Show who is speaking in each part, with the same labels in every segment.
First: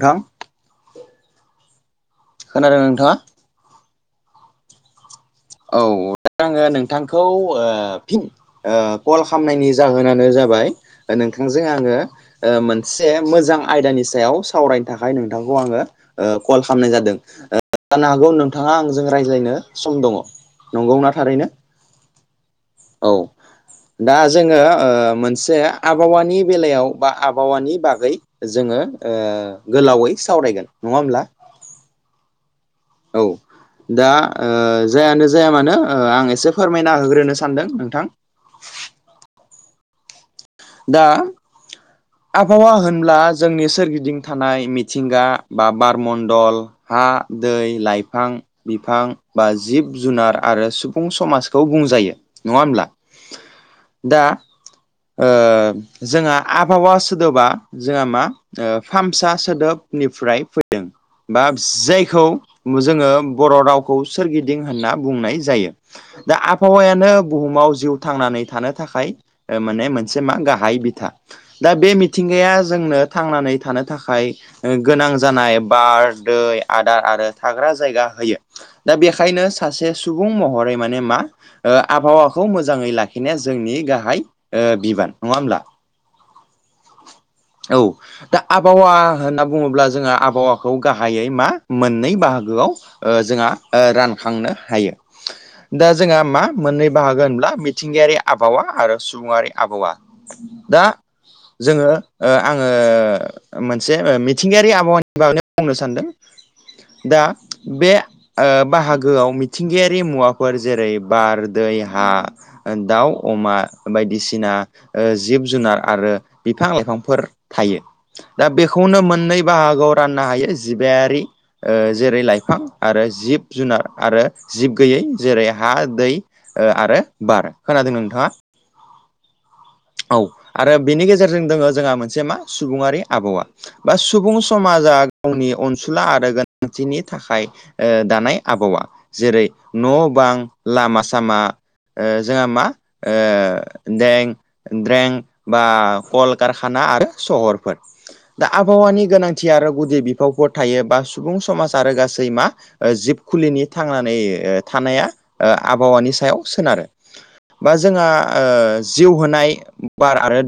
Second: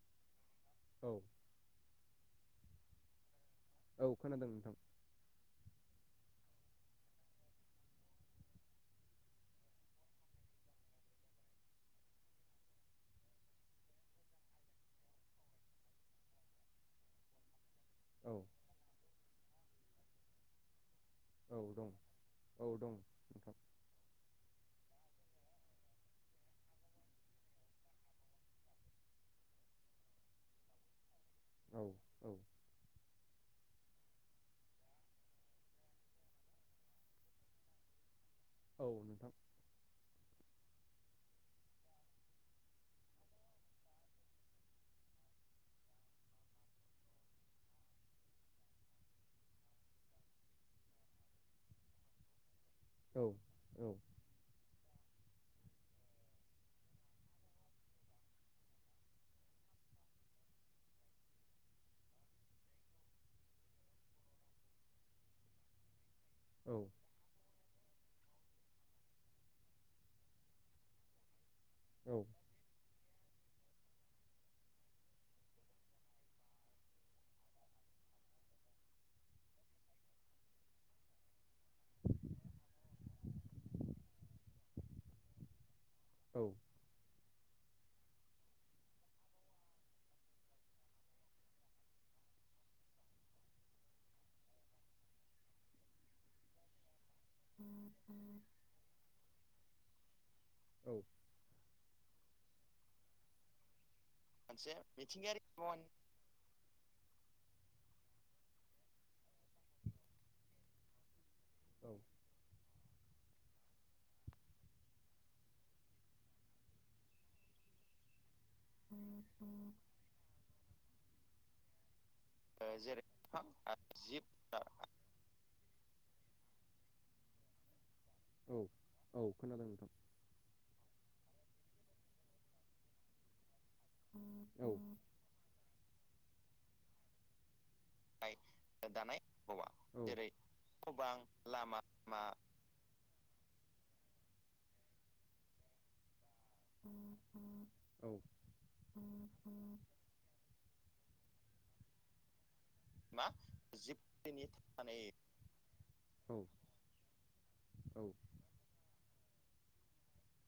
Speaker 1: नोंथां
Speaker 2: औ
Speaker 1: खोनादों नोंथाङा
Speaker 2: औ खोनादों नोंथां
Speaker 1: औ दा आङो नोंथांखौ ओ फिन ओ कल खामनायनि जाहोनानो जाबाय नोंथांजों आङो ओ मोनसे मोजां आयदानि सायाव सावरायनो थाखाय नोंथांखौ आङो ओ कल खामनाय जादों ओ जानो
Speaker 2: औ
Speaker 1: हागौ नोंथाङा आंजों रायज्लायनो सम दङ। नंगौना थारैनो
Speaker 2: औ दं दं
Speaker 1: औ
Speaker 2: नोंथां
Speaker 1: दा जोङो ओ मोनसे आबहावानि बेलायाव बा आबहावानि बागै जोङो ओ गोलावै सावरायगोन नङा होमब्ला
Speaker 2: औ औ
Speaker 1: औ दा ओ जायानो जाया मानो ओ आं एसे फोरमायना होग्रोनो सानदों नोंथां
Speaker 2: औ नोंथां
Speaker 1: दा आबहावा होनब्ला जोंनि सोरगिदिं थानाय मिथिंगा बा बारमण्डल हा दै लाइफां बिफां बा जिब जुनार आरो सुबुं समाजखौ बुंजायो नङा होमब्ला
Speaker 2: औ औ
Speaker 1: दा ओ जोंहा आबहावा सोदोबा जोंहा मा ओ फामसा सोदोबनिफ्राय फैदों। बा जायखौ जोङो बर' रावखौ सोरगिदिं होनना बुंनाय जायो। दा आबहावायानो बुहुमाव जिउ थांनानै थानो थाखाय ओ माने मोनसे मा गाहाय बिथा दा बे
Speaker 2: औ
Speaker 1: मिथिंगाया जोंनो थांनानै थानो थाखाय गोनां जानाय बार दै आदार आरो थाग्रा जायगा होयो। दा बेखायनो सासे सुबुं महरै माने मा ओ आबहावाखौ मोजाङै लाखिनाया जोंनि गाहाय ओ बिबान नङा होमब्ला औ दा आबहावा होनना बुङोब्ला जोङो आबहावाखौ गाहायै मा मोननै बाहागोआव ओ जोंहा रानखांनो हायो दा जोंहा मा मोननै बाहागो होनब्ला ब्ला मिथिंगायारि आबहावा आरो सुबुङारि आबहावा दा
Speaker 2: औ
Speaker 1: जोङो ओ आङो मोनसे मिथिंगायारि
Speaker 2: मोनसे
Speaker 1: आबहावानि बागैनो
Speaker 2: मिथिंगायारि
Speaker 1: बुंनो
Speaker 2: मुवानि
Speaker 1: सानदों। दा बे ओ बाहागोआव मिथिंगायारि मुवाफोर जेरै बार दै हा दाउ अमा बायदिसिना ओ जिब जुनार आरो बिफां लाइफांफोर थायो। दा बेखौनो मोननै बाहागोआव राननो हायो जिबायारि जेरै लाइफां फां
Speaker 2: जेरै
Speaker 1: आरो
Speaker 2: बिफां
Speaker 1: जिब जुनार आरो जिब गैयै जेरै हा दै ओ आरो बार खोनादों नोंथाङा
Speaker 2: औ औ खोनादों नोंथां।
Speaker 1: औ आरो बेनि गेजेरजों दोङो जोंहा मोनसे मा सुबुङारि आबहावा बा सुबुं
Speaker 2: औ
Speaker 1: समाजा गावनि अनसुला आरो गोनांथिनि थाखाय ओ दानाय आबहावा
Speaker 2: दानाय
Speaker 1: जेरै
Speaker 2: औवा
Speaker 1: न'
Speaker 2: जेरै
Speaker 1: बां लामा
Speaker 2: बां
Speaker 1: सामा
Speaker 2: लामा
Speaker 1: ओ जोंहा मा ओ दें द्रें बा कल कारखाना आरो सहरफोर दा आबहावनि गोनांथिया आरो गुदि बिफावफोर गथायो बा सुबुं समाज आरो गासै मा ओ जिब
Speaker 2: मा
Speaker 1: खुलिनि थांनानै
Speaker 2: जिबफोरनि थानानै
Speaker 1: थानाया आ आबहावानि सायाव सोनारो बा जोंहा ओ जिउ होनाय बार आरो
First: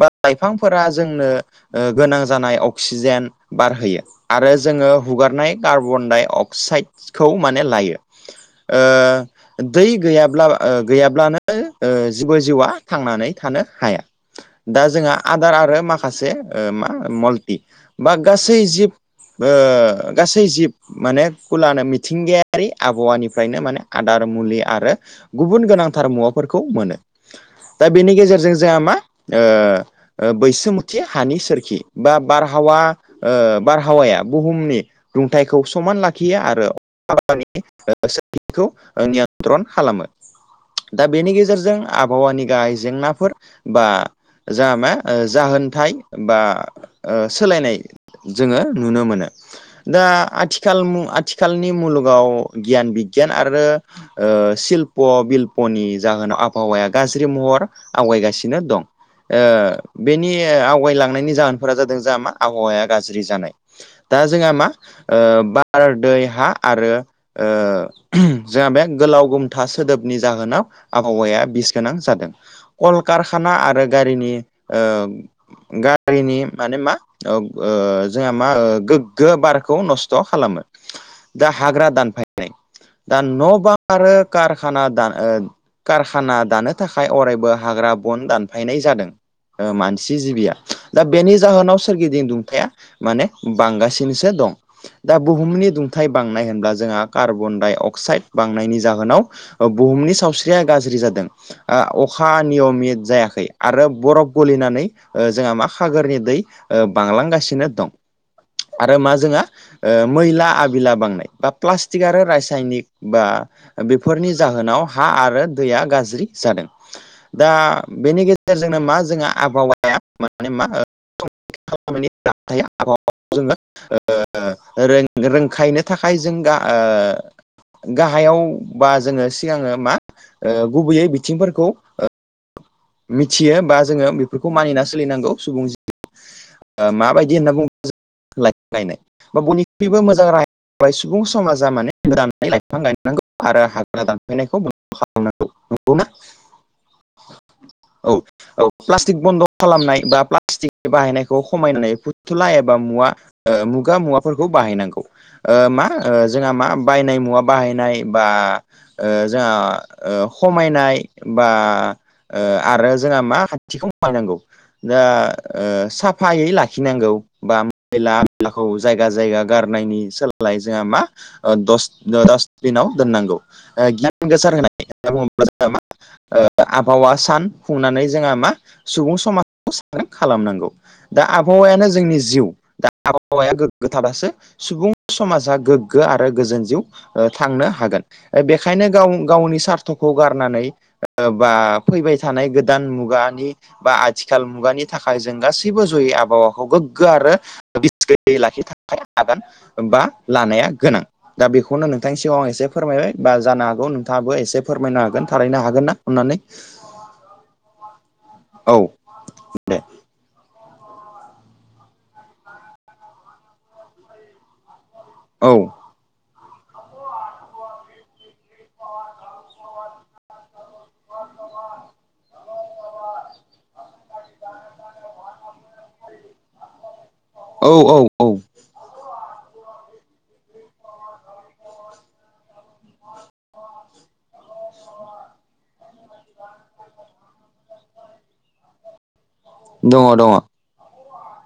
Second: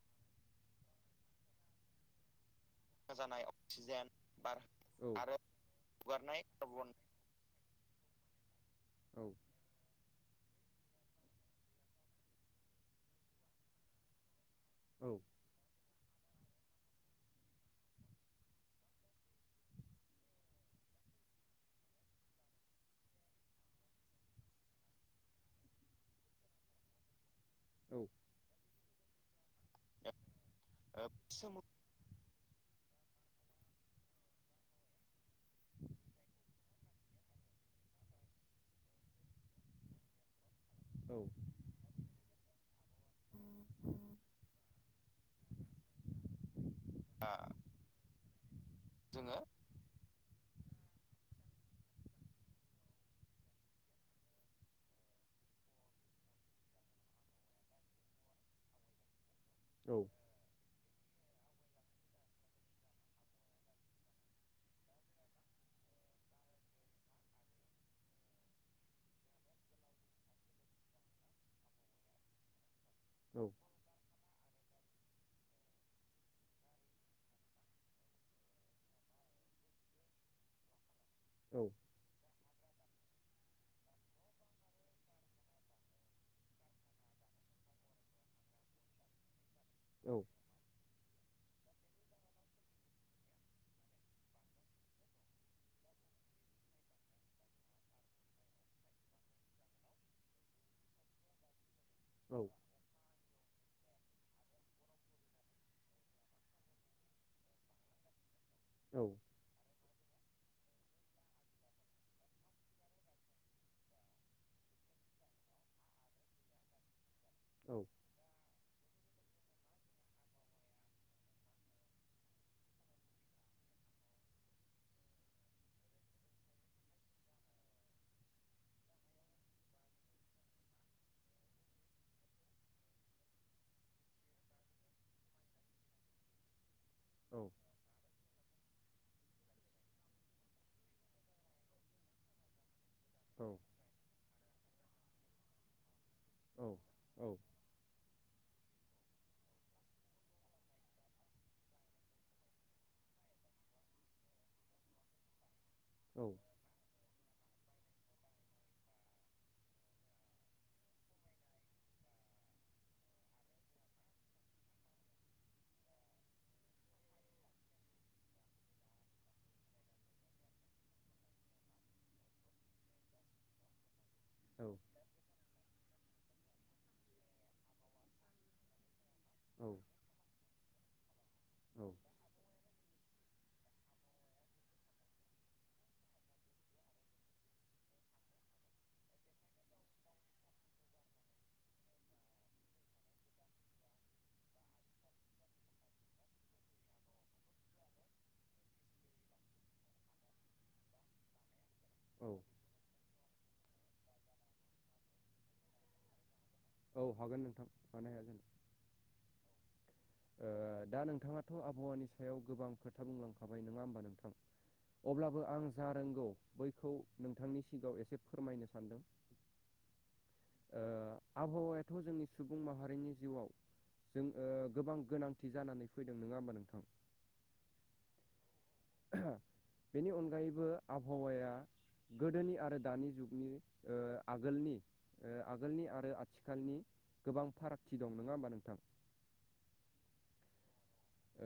Speaker 1: बार लाइफांफोरा जोंनो ओ गोनां जानाय अ क्सिजेन
Speaker 2: जानाय
Speaker 1: बार होयो
Speaker 2: अक्सिजेन
Speaker 1: आरो
Speaker 2: बार
Speaker 1: जोङो
Speaker 2: आरो
Speaker 1: हुगारनाय कार्बन डाइ
Speaker 2: हगारनाय
Speaker 1: अक्साइड
Speaker 2: कार्बन
Speaker 1: खौ माने लायो
Speaker 2: औ
Speaker 1: ओ दै गैयाब्ला ओ गैयाब्लानो ओ जेबो जिउआ थांनानै थानो हाया दा जोंहा
Speaker 2: औ
Speaker 1: आफा दार आरो माखासे ओ मा मल्टि बा गासै जिब बोओ गासै जिब माने खुलानो मिथिंगायारि आबहावानिफ्रायनो माने आदार मुलि आरो गुबुन गोनांथार मुवाफोरखौ मोनो। दा
Speaker 2: औ
Speaker 1: बेनि गेजेरजों जोंहा मा ओ ओ बैसोमुथि
Speaker 2: ओ
Speaker 1: हानि
Speaker 2: सोमो
Speaker 1: सोरखि बा बारहावा ओ बारहावाया बुहुमनि दुंथाइखौ समान लाखियो आरो [unintelligible] ट्रन खालामो दा बेनि गेजेरजों आबहावानि गाहाय जेंनाफोर बा जाआ मा जाहोनथाय बा ओ
Speaker 2: आ
Speaker 1: सोलायनाय जोङो नुनो मोनो
Speaker 2: जोङो
Speaker 1: दा आथिखाल मु आथिखालनि मुलुगाव गियान बिगियान आरो ओ सिल्प बिल्पनि जाहोनाव आबहावाया गाज्रि महर आवगायगासिनो दं ओ बे नि आवगायलांनायनि जाहोनफोरा जादों जों मा आबहावाया गाज्रि जानाय दा जोंहा मा ओ बार दै हा आरो ओ जोंहा बे गोलाव गोमथा सोदोबनि जाहोनाव आबहावाया बिस गोनां जादों कलकारखाना आरो गारिनि ओ गारिनि माने मा औ जोंहा मा गोग्गो बारखौ नस्थ' खालामो दा हाग्रा दानफायनाय दा न बां आरो कारखाना दान ओ कारखाना दानो थाखाय अरायबो हाग्रा बन दानफायनाय जादों ओ मानसि जिबिया दा बेनि जाहोनाव सोरगिदिं दुंथाया माने बांगासिनोसो दं। दा बुहुमनि दुंथाइ बांनाय होनब्ला जोंहा कार्बन डाइ अक्साइड बांनायनि जाहोनाव बुहुमनि सावस्रिया गाज्रि जादों ओ अखा नियमित जायाखै आरो बरफ गलिनानै जोंहा मा खागोरनि दै बांलांगासिनो दं। आरो मा जोंहा ओ मैला आबिला बांनाय बा प्लास्टिक आरो रासायनिक बा बेफोरनि जाहोनाव हा आरो दैया गाज्रि जादों दा बेनि गेजेरजोंनो मा जोंहा आबहावाया माने मा [unintelligible] [unintelligible] जोङो ओ रों-रोंखायनो थाखाय जोंगा ओ गाहायाव बा जोङो सिगाङो मा ओ गुबैयै बिथिंफोरखौ ओ मिथियो बा जोङो बेफोरखौ मानिना सोलिनांगौ सुबुं जि ओ माबायदि होनना बुं [unintelligible] बा बयनिख्रुइबो मोजां [unintelligible] सुबुं समासा माने [unintelligible] लायफां गायनांगौ। आरो हाग्रा दानफायनायखौ बन्द खालाम नांगौ। नंगौना?
Speaker 2: औ औ
Speaker 1: औ औ प्लास्टिक बन्द खालामनाय बा प्लास्टिक बाहायनायखौ खमायनानै फुथुला एबा मुवा ओ मुगा मुवाफोरखौ बाहायनांगौ ओ मा जोंहा मा बायनाय मुवा बाहायनाय बा ओ जोंहा ओ खमायनाय बा ओ आरो जोंहा मा [unintelligible] ओ दा साफायै लाखिनांगौ बा मैला मैलाखौ जायगा जायगा गारनायनि सोलायै जोंहा मा ओ दस दस दिनाव दोननांगौ ओ गि [unintelligible] ओ आबहावा सा सान फुंनानै जोंहा मा सुबुं समाजखौ [unintelligible] खालामनांगौ दा आबहावायानो जोंनि जिउ दा आबहावाया गोगो थाबासो सुबुं समाजा गोग्गो आरो गोजोन जिउ थांनो हागोन बेखायनो गाव गावनि सार्थखौ गारनानै ओ बा फैबाय थानाय गोदान मुगानि बा आथिखाल मुगानि थाखाय जों गासैबो जयै आबहावाखौ गोग्गो आरो [unintelligible] बा लानाया गोनां दा बेखौनो नोंथांनि सिगाव आं एसे फोरमायबाय बा जानो हागौ नोंथाङाबो एसे फोरमायनो हागोन थारैनो हागोन ना अननानै?
Speaker 2: औ हागोन नोंथां मानो हाया जानो
Speaker 1: औ
Speaker 2: ओ दा नोंथाङाथ' आबहावानि सायाव गोबां खोथा बुंलांखाबाय नोङा होमबा नोंथां? अब्लाबो आं
Speaker 1: औ
Speaker 2: जा रोंगौ बैखौ नोंथांनि सिगाङाव एसे फोरमायनो सानदों। ओ आबहावायाथ' जोंनि सुबुं माहारिनि जिउआव जों ओ गोबां गोनांथि जानानै फैदों नोङा होमबा नोंथां?
Speaker 1: औ औ औ
Speaker 2: बेनि अनगायैबो आबहावाया गोदोनि आरो दानि जुगनि ओ आगोलनि ओ आगोलनि आरो आथिखालनि गोबां फारागथि दं नङा होमबा नोंथां?
Speaker 1: दङ दङ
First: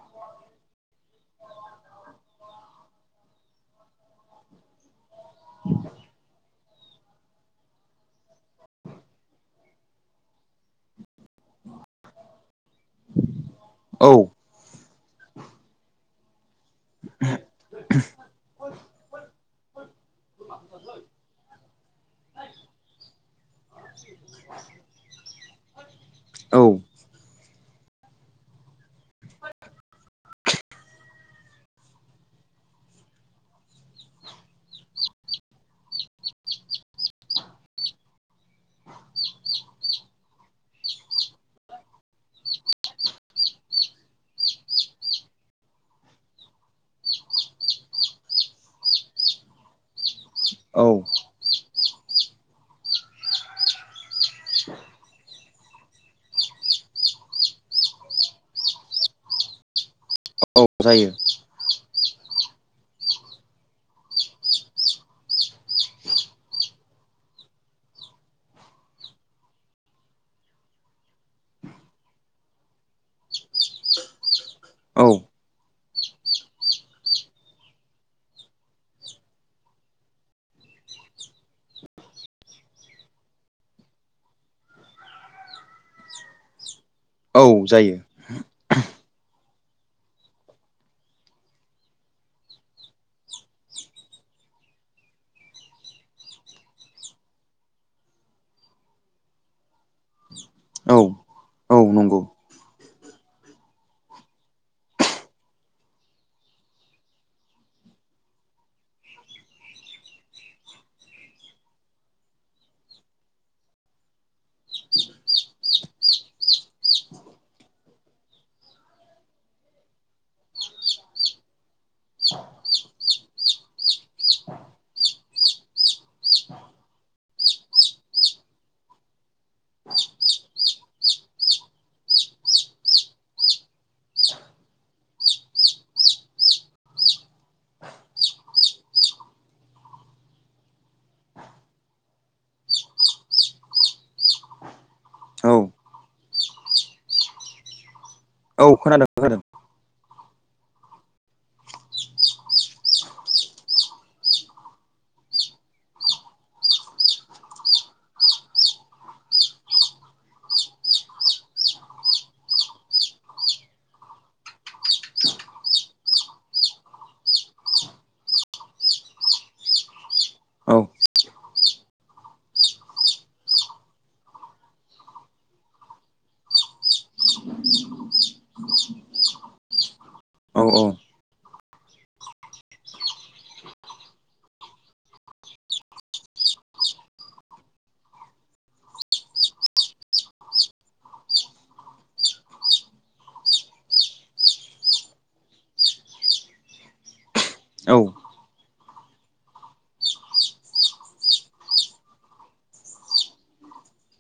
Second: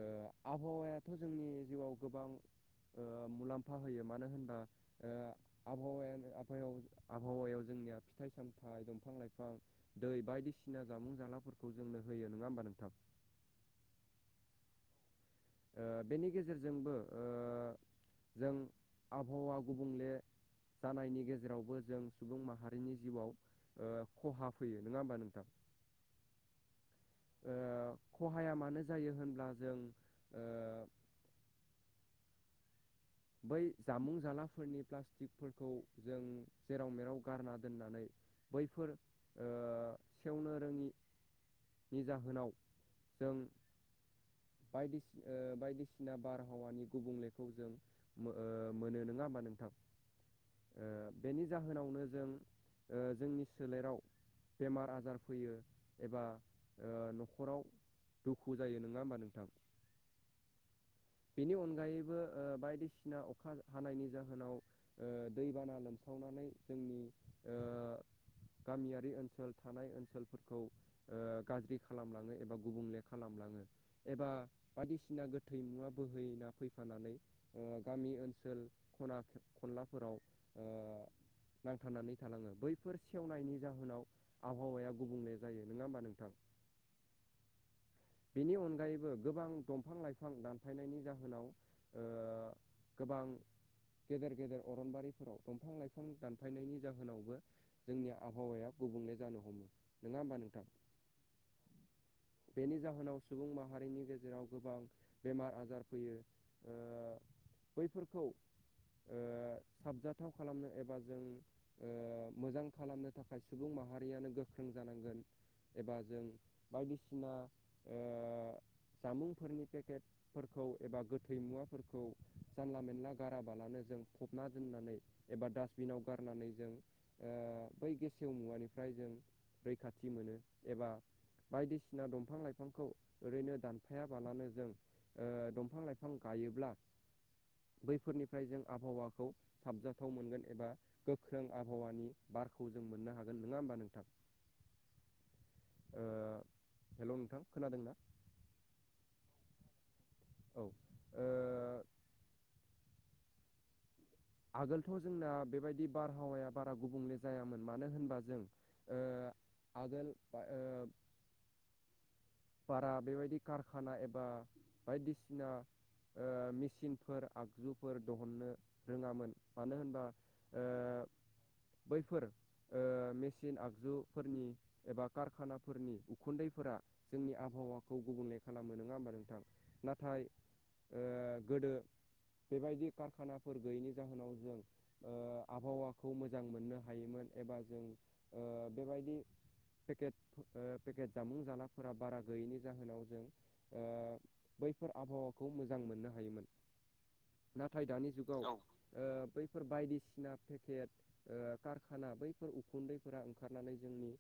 Speaker 2: ओ आबहावायाथ' जोंनि जिउआव गोबां ओ मुलाम्फा होयो मानो होनबा ओ आबहावायानो [unintelligible] आबहावायाव जोंनिया फिथाइ सामथाइ दंफां लाइफां दै बायदिसिना जामुं जालाफोरखौ जोंनो होयो नोङा होमबा नोंथां?
Speaker 1: औ।
Speaker 2: ओ बेनि गेजेरजोंबो ओ जों आबहावा गुबुंले जानायनि गेजेरावबो जों सुबुं माहारिनि जिउआव ओ खहा फैयो नोङा होमबा नोंथां?
Speaker 1: औ।
Speaker 2: ओ खहाया मानो जायो होनब्ला जों ओ बै जामुं जालाफोरनि प्लास्टिकफोरखौ जों जेराव मेराव गारना दोननानै बैफोर ओ सेवनो रोङि नि जाहोनाव जों औह बायदिसिना बारहावानि गुबुंलेखौ जों मोह मोनो नोङा होमाबा नोंथां? ओ
Speaker 1: औ
Speaker 2: बेनि जाहोनावनो जों ओ जोंनि सोलेराव बेमार आजार फैयो एबा ओ न'खराव दुखु जायो नङा होमबा नोंथां।
Speaker 1: औ जायो।
Speaker 2: बेनि अनगायैबो ओ बायदिसिना अखा हानायनि जाहोनाव ओ दैबाना लोमसावनानै जोंनि ओ गामियारि ओनसोल थानाय ओनसोलफोरखौ ओ गाज्रि खालामलाङो एबा गुबुंले खालामलाङो एबा
Speaker 1: औ
Speaker 2: बादिसिना गोथै मुवा बोहैना फैफानानै ओ गामि ओनसोल खना खनलाफोराव ओ नांथानानै थालाङो बैफोर सेवनायनि जाहोनाव आबहावाया गुबुंले जायो। नोङा होमबा नोंथां?
Speaker 1: औ जायो।
Speaker 2: बेनि अनगायैबो गोबां दंफां लाइफां दानफायनायनि जाहोनाव ओ गोबां गेदेर गेदेर अरनबारिफोराव दंफां लाइफां दानफायनायनि जाहोनावबो जोंनि आबहावाया गुबुंले जानो हमो नोङा होमबा नोंथां।
Speaker 1: औ औ नंगौ।
Speaker 2: बेनि जाहोनाव सुबुं माहारिनि गेजेराव गोबां बेमार आजार फैयो ओ बैफोरखौ ओ साबजाथाव खालामनो एबा जों ओ मोजां खालामनो थाखाय सुबुं माहारियानो गोख्रों जानांगोन एबा जों बायदिसिना ओ जामुंफोरनि पेकेट फोरखौ एबा गोथै मुवाफोरखौ जानला मेनला गाराबालानो जों फबना दोननानै एबा डास्टबिनाव गारनानै जों ओ बै गेसेव मुवानिफ्राय जों रैखाथि मोनो एबा बायदिसिना दंफां लाइफां खौ ओरैनो दानफायाबालानो जों ओ दंफां लाइफां गायोब्ला बैफोरनिफ्राय जों आबहावाखौ साबजाथाव मोनगोन एबा गोख्रों आबहावानि बारखौ जों मोननो हागोन। नङा होमबा नोंथां?
Speaker 1: [inaudible] औ
Speaker 2: ओ हेल' नोंथां। खोनादोंना
Speaker 1: औ खोनादों खोनादों
Speaker 2: औ ओ आगोलथ' जोंना बेबायदि बारहावाया बारा गुबुंले जायामोन मानो होनबा जों ओ आगोल बा ओ बारा बेबायदि कारखाना एबा बायदिसिना ओ मेसिनफोर आगजुफोर दहननो रोङामोन मानो होनबा ओ
Speaker 1: औ
Speaker 2: बैफोर ओ मेसिन आगजुफोरनि एबा कारखानाफोरनि उखुन्दैफोरा जोंनि आबहावाखौ गुबुंले खालामो नङा होमबा नोंथां नाथाय
Speaker 1: औ
Speaker 2: ओ गोदो बेबायदि कारखाना फोर गैयैनि जाहोनाव जों ओ आबहावाखौ मोजां मोननो हायोमोन एबा जों ओ बेबायदि पेकेट ओ पेकेट जामुं जलाफोरा बारा गैयैनि जाहोनाव जों ओ बैफोर आबहावाखौ मोजां मोननो हायोमोन। नाथाय
Speaker 1: औ
Speaker 2: दानि जुगाव औ ओ बैफोर बायदिसिना पेकेट ओ कारखाना बैफोर उखुन्दैफोरा ओंखारनानै जोंनि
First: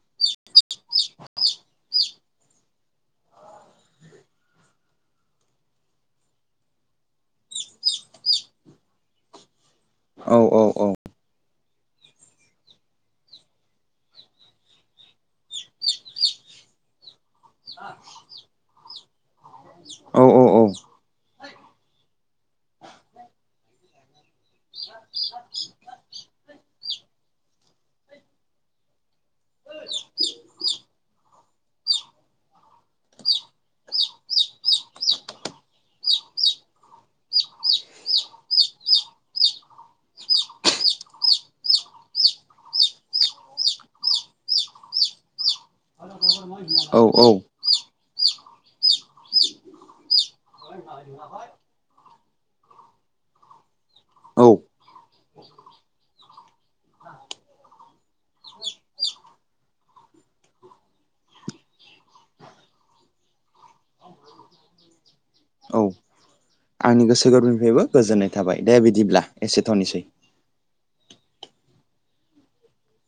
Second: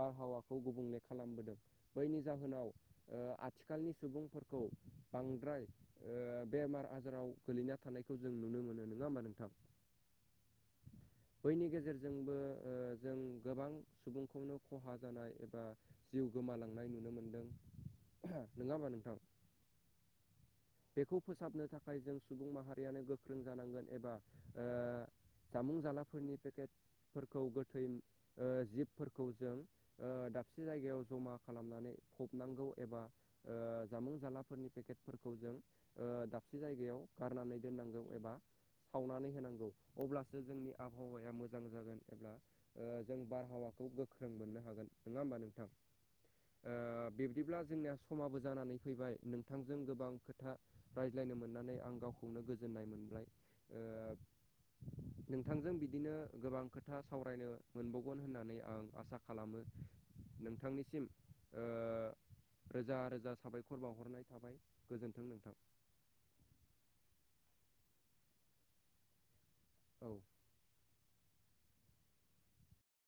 Speaker 2: बारहावाखौ गुबुंले खालामबोदों बैनि जाहोनाव ओ आथिखालनि सुबुंफोरखौ बांद्राय ओ बेमार आजाराव गोलैना थानायखौ जों नुनो मोनो नङा होमबा नोंथां।
Speaker 1: औ औ औ
Speaker 2: बैनि गेजेरजोंबो ओ जों गोबां सुबुंखौनो खहा जानाय एबा जिउ गोमालांनाय नुनो मोनदों नङा होम्बा नोंथां।
Speaker 1: औ औ औ
Speaker 2: बेखौ फोसाबनो थाखाय जों सुबुं माहारियानो गोख्रों जानांगोन एबा ओ जामुं जालाफोरनि पेकेटफोरखौ गोथै ओ जिबफोरखौ जों ओ दाबसे जायगायाव जमा खालामनानै फबनांगौ एबा ओ जामुं जालाफोरनि पेकेटफोरखौ जों ओ दाबसे जायगायाव गारनानै दोननांगौ एबा खावनानै होनांगौ अब्लासो जोंनि आबहावाया मोजां जागोन एबा ओ जों बारहावाखौ गोख्रों मोननो हागोन नङा होमबा नोंथां।
Speaker 1: औ
Speaker 2: ओ
Speaker 1: औ औ
Speaker 2: बिब्दिब्ला जोंनिया समाबो जानानै फैबाय नोंथांजों गोबां खो था रायज्लायनो मोननानै आं गावखौनो गोजोननाय मोनबाय ओ नोंथांजों बिदिनो गोबां खोथा सावरायनो मोनबावगोन होननानै आं आसा खालामो नोंथांनिसिम ओ रोजा रोजा साबायखर बावहरनाय थाबाय गोजोन्थों नोंथां।
Speaker 1: आंनि गोसो गोरबोनिफ्रायबो गोजोननाय थाबाय दे बिदिब्ला एसे थनिसै।
Speaker 2: औ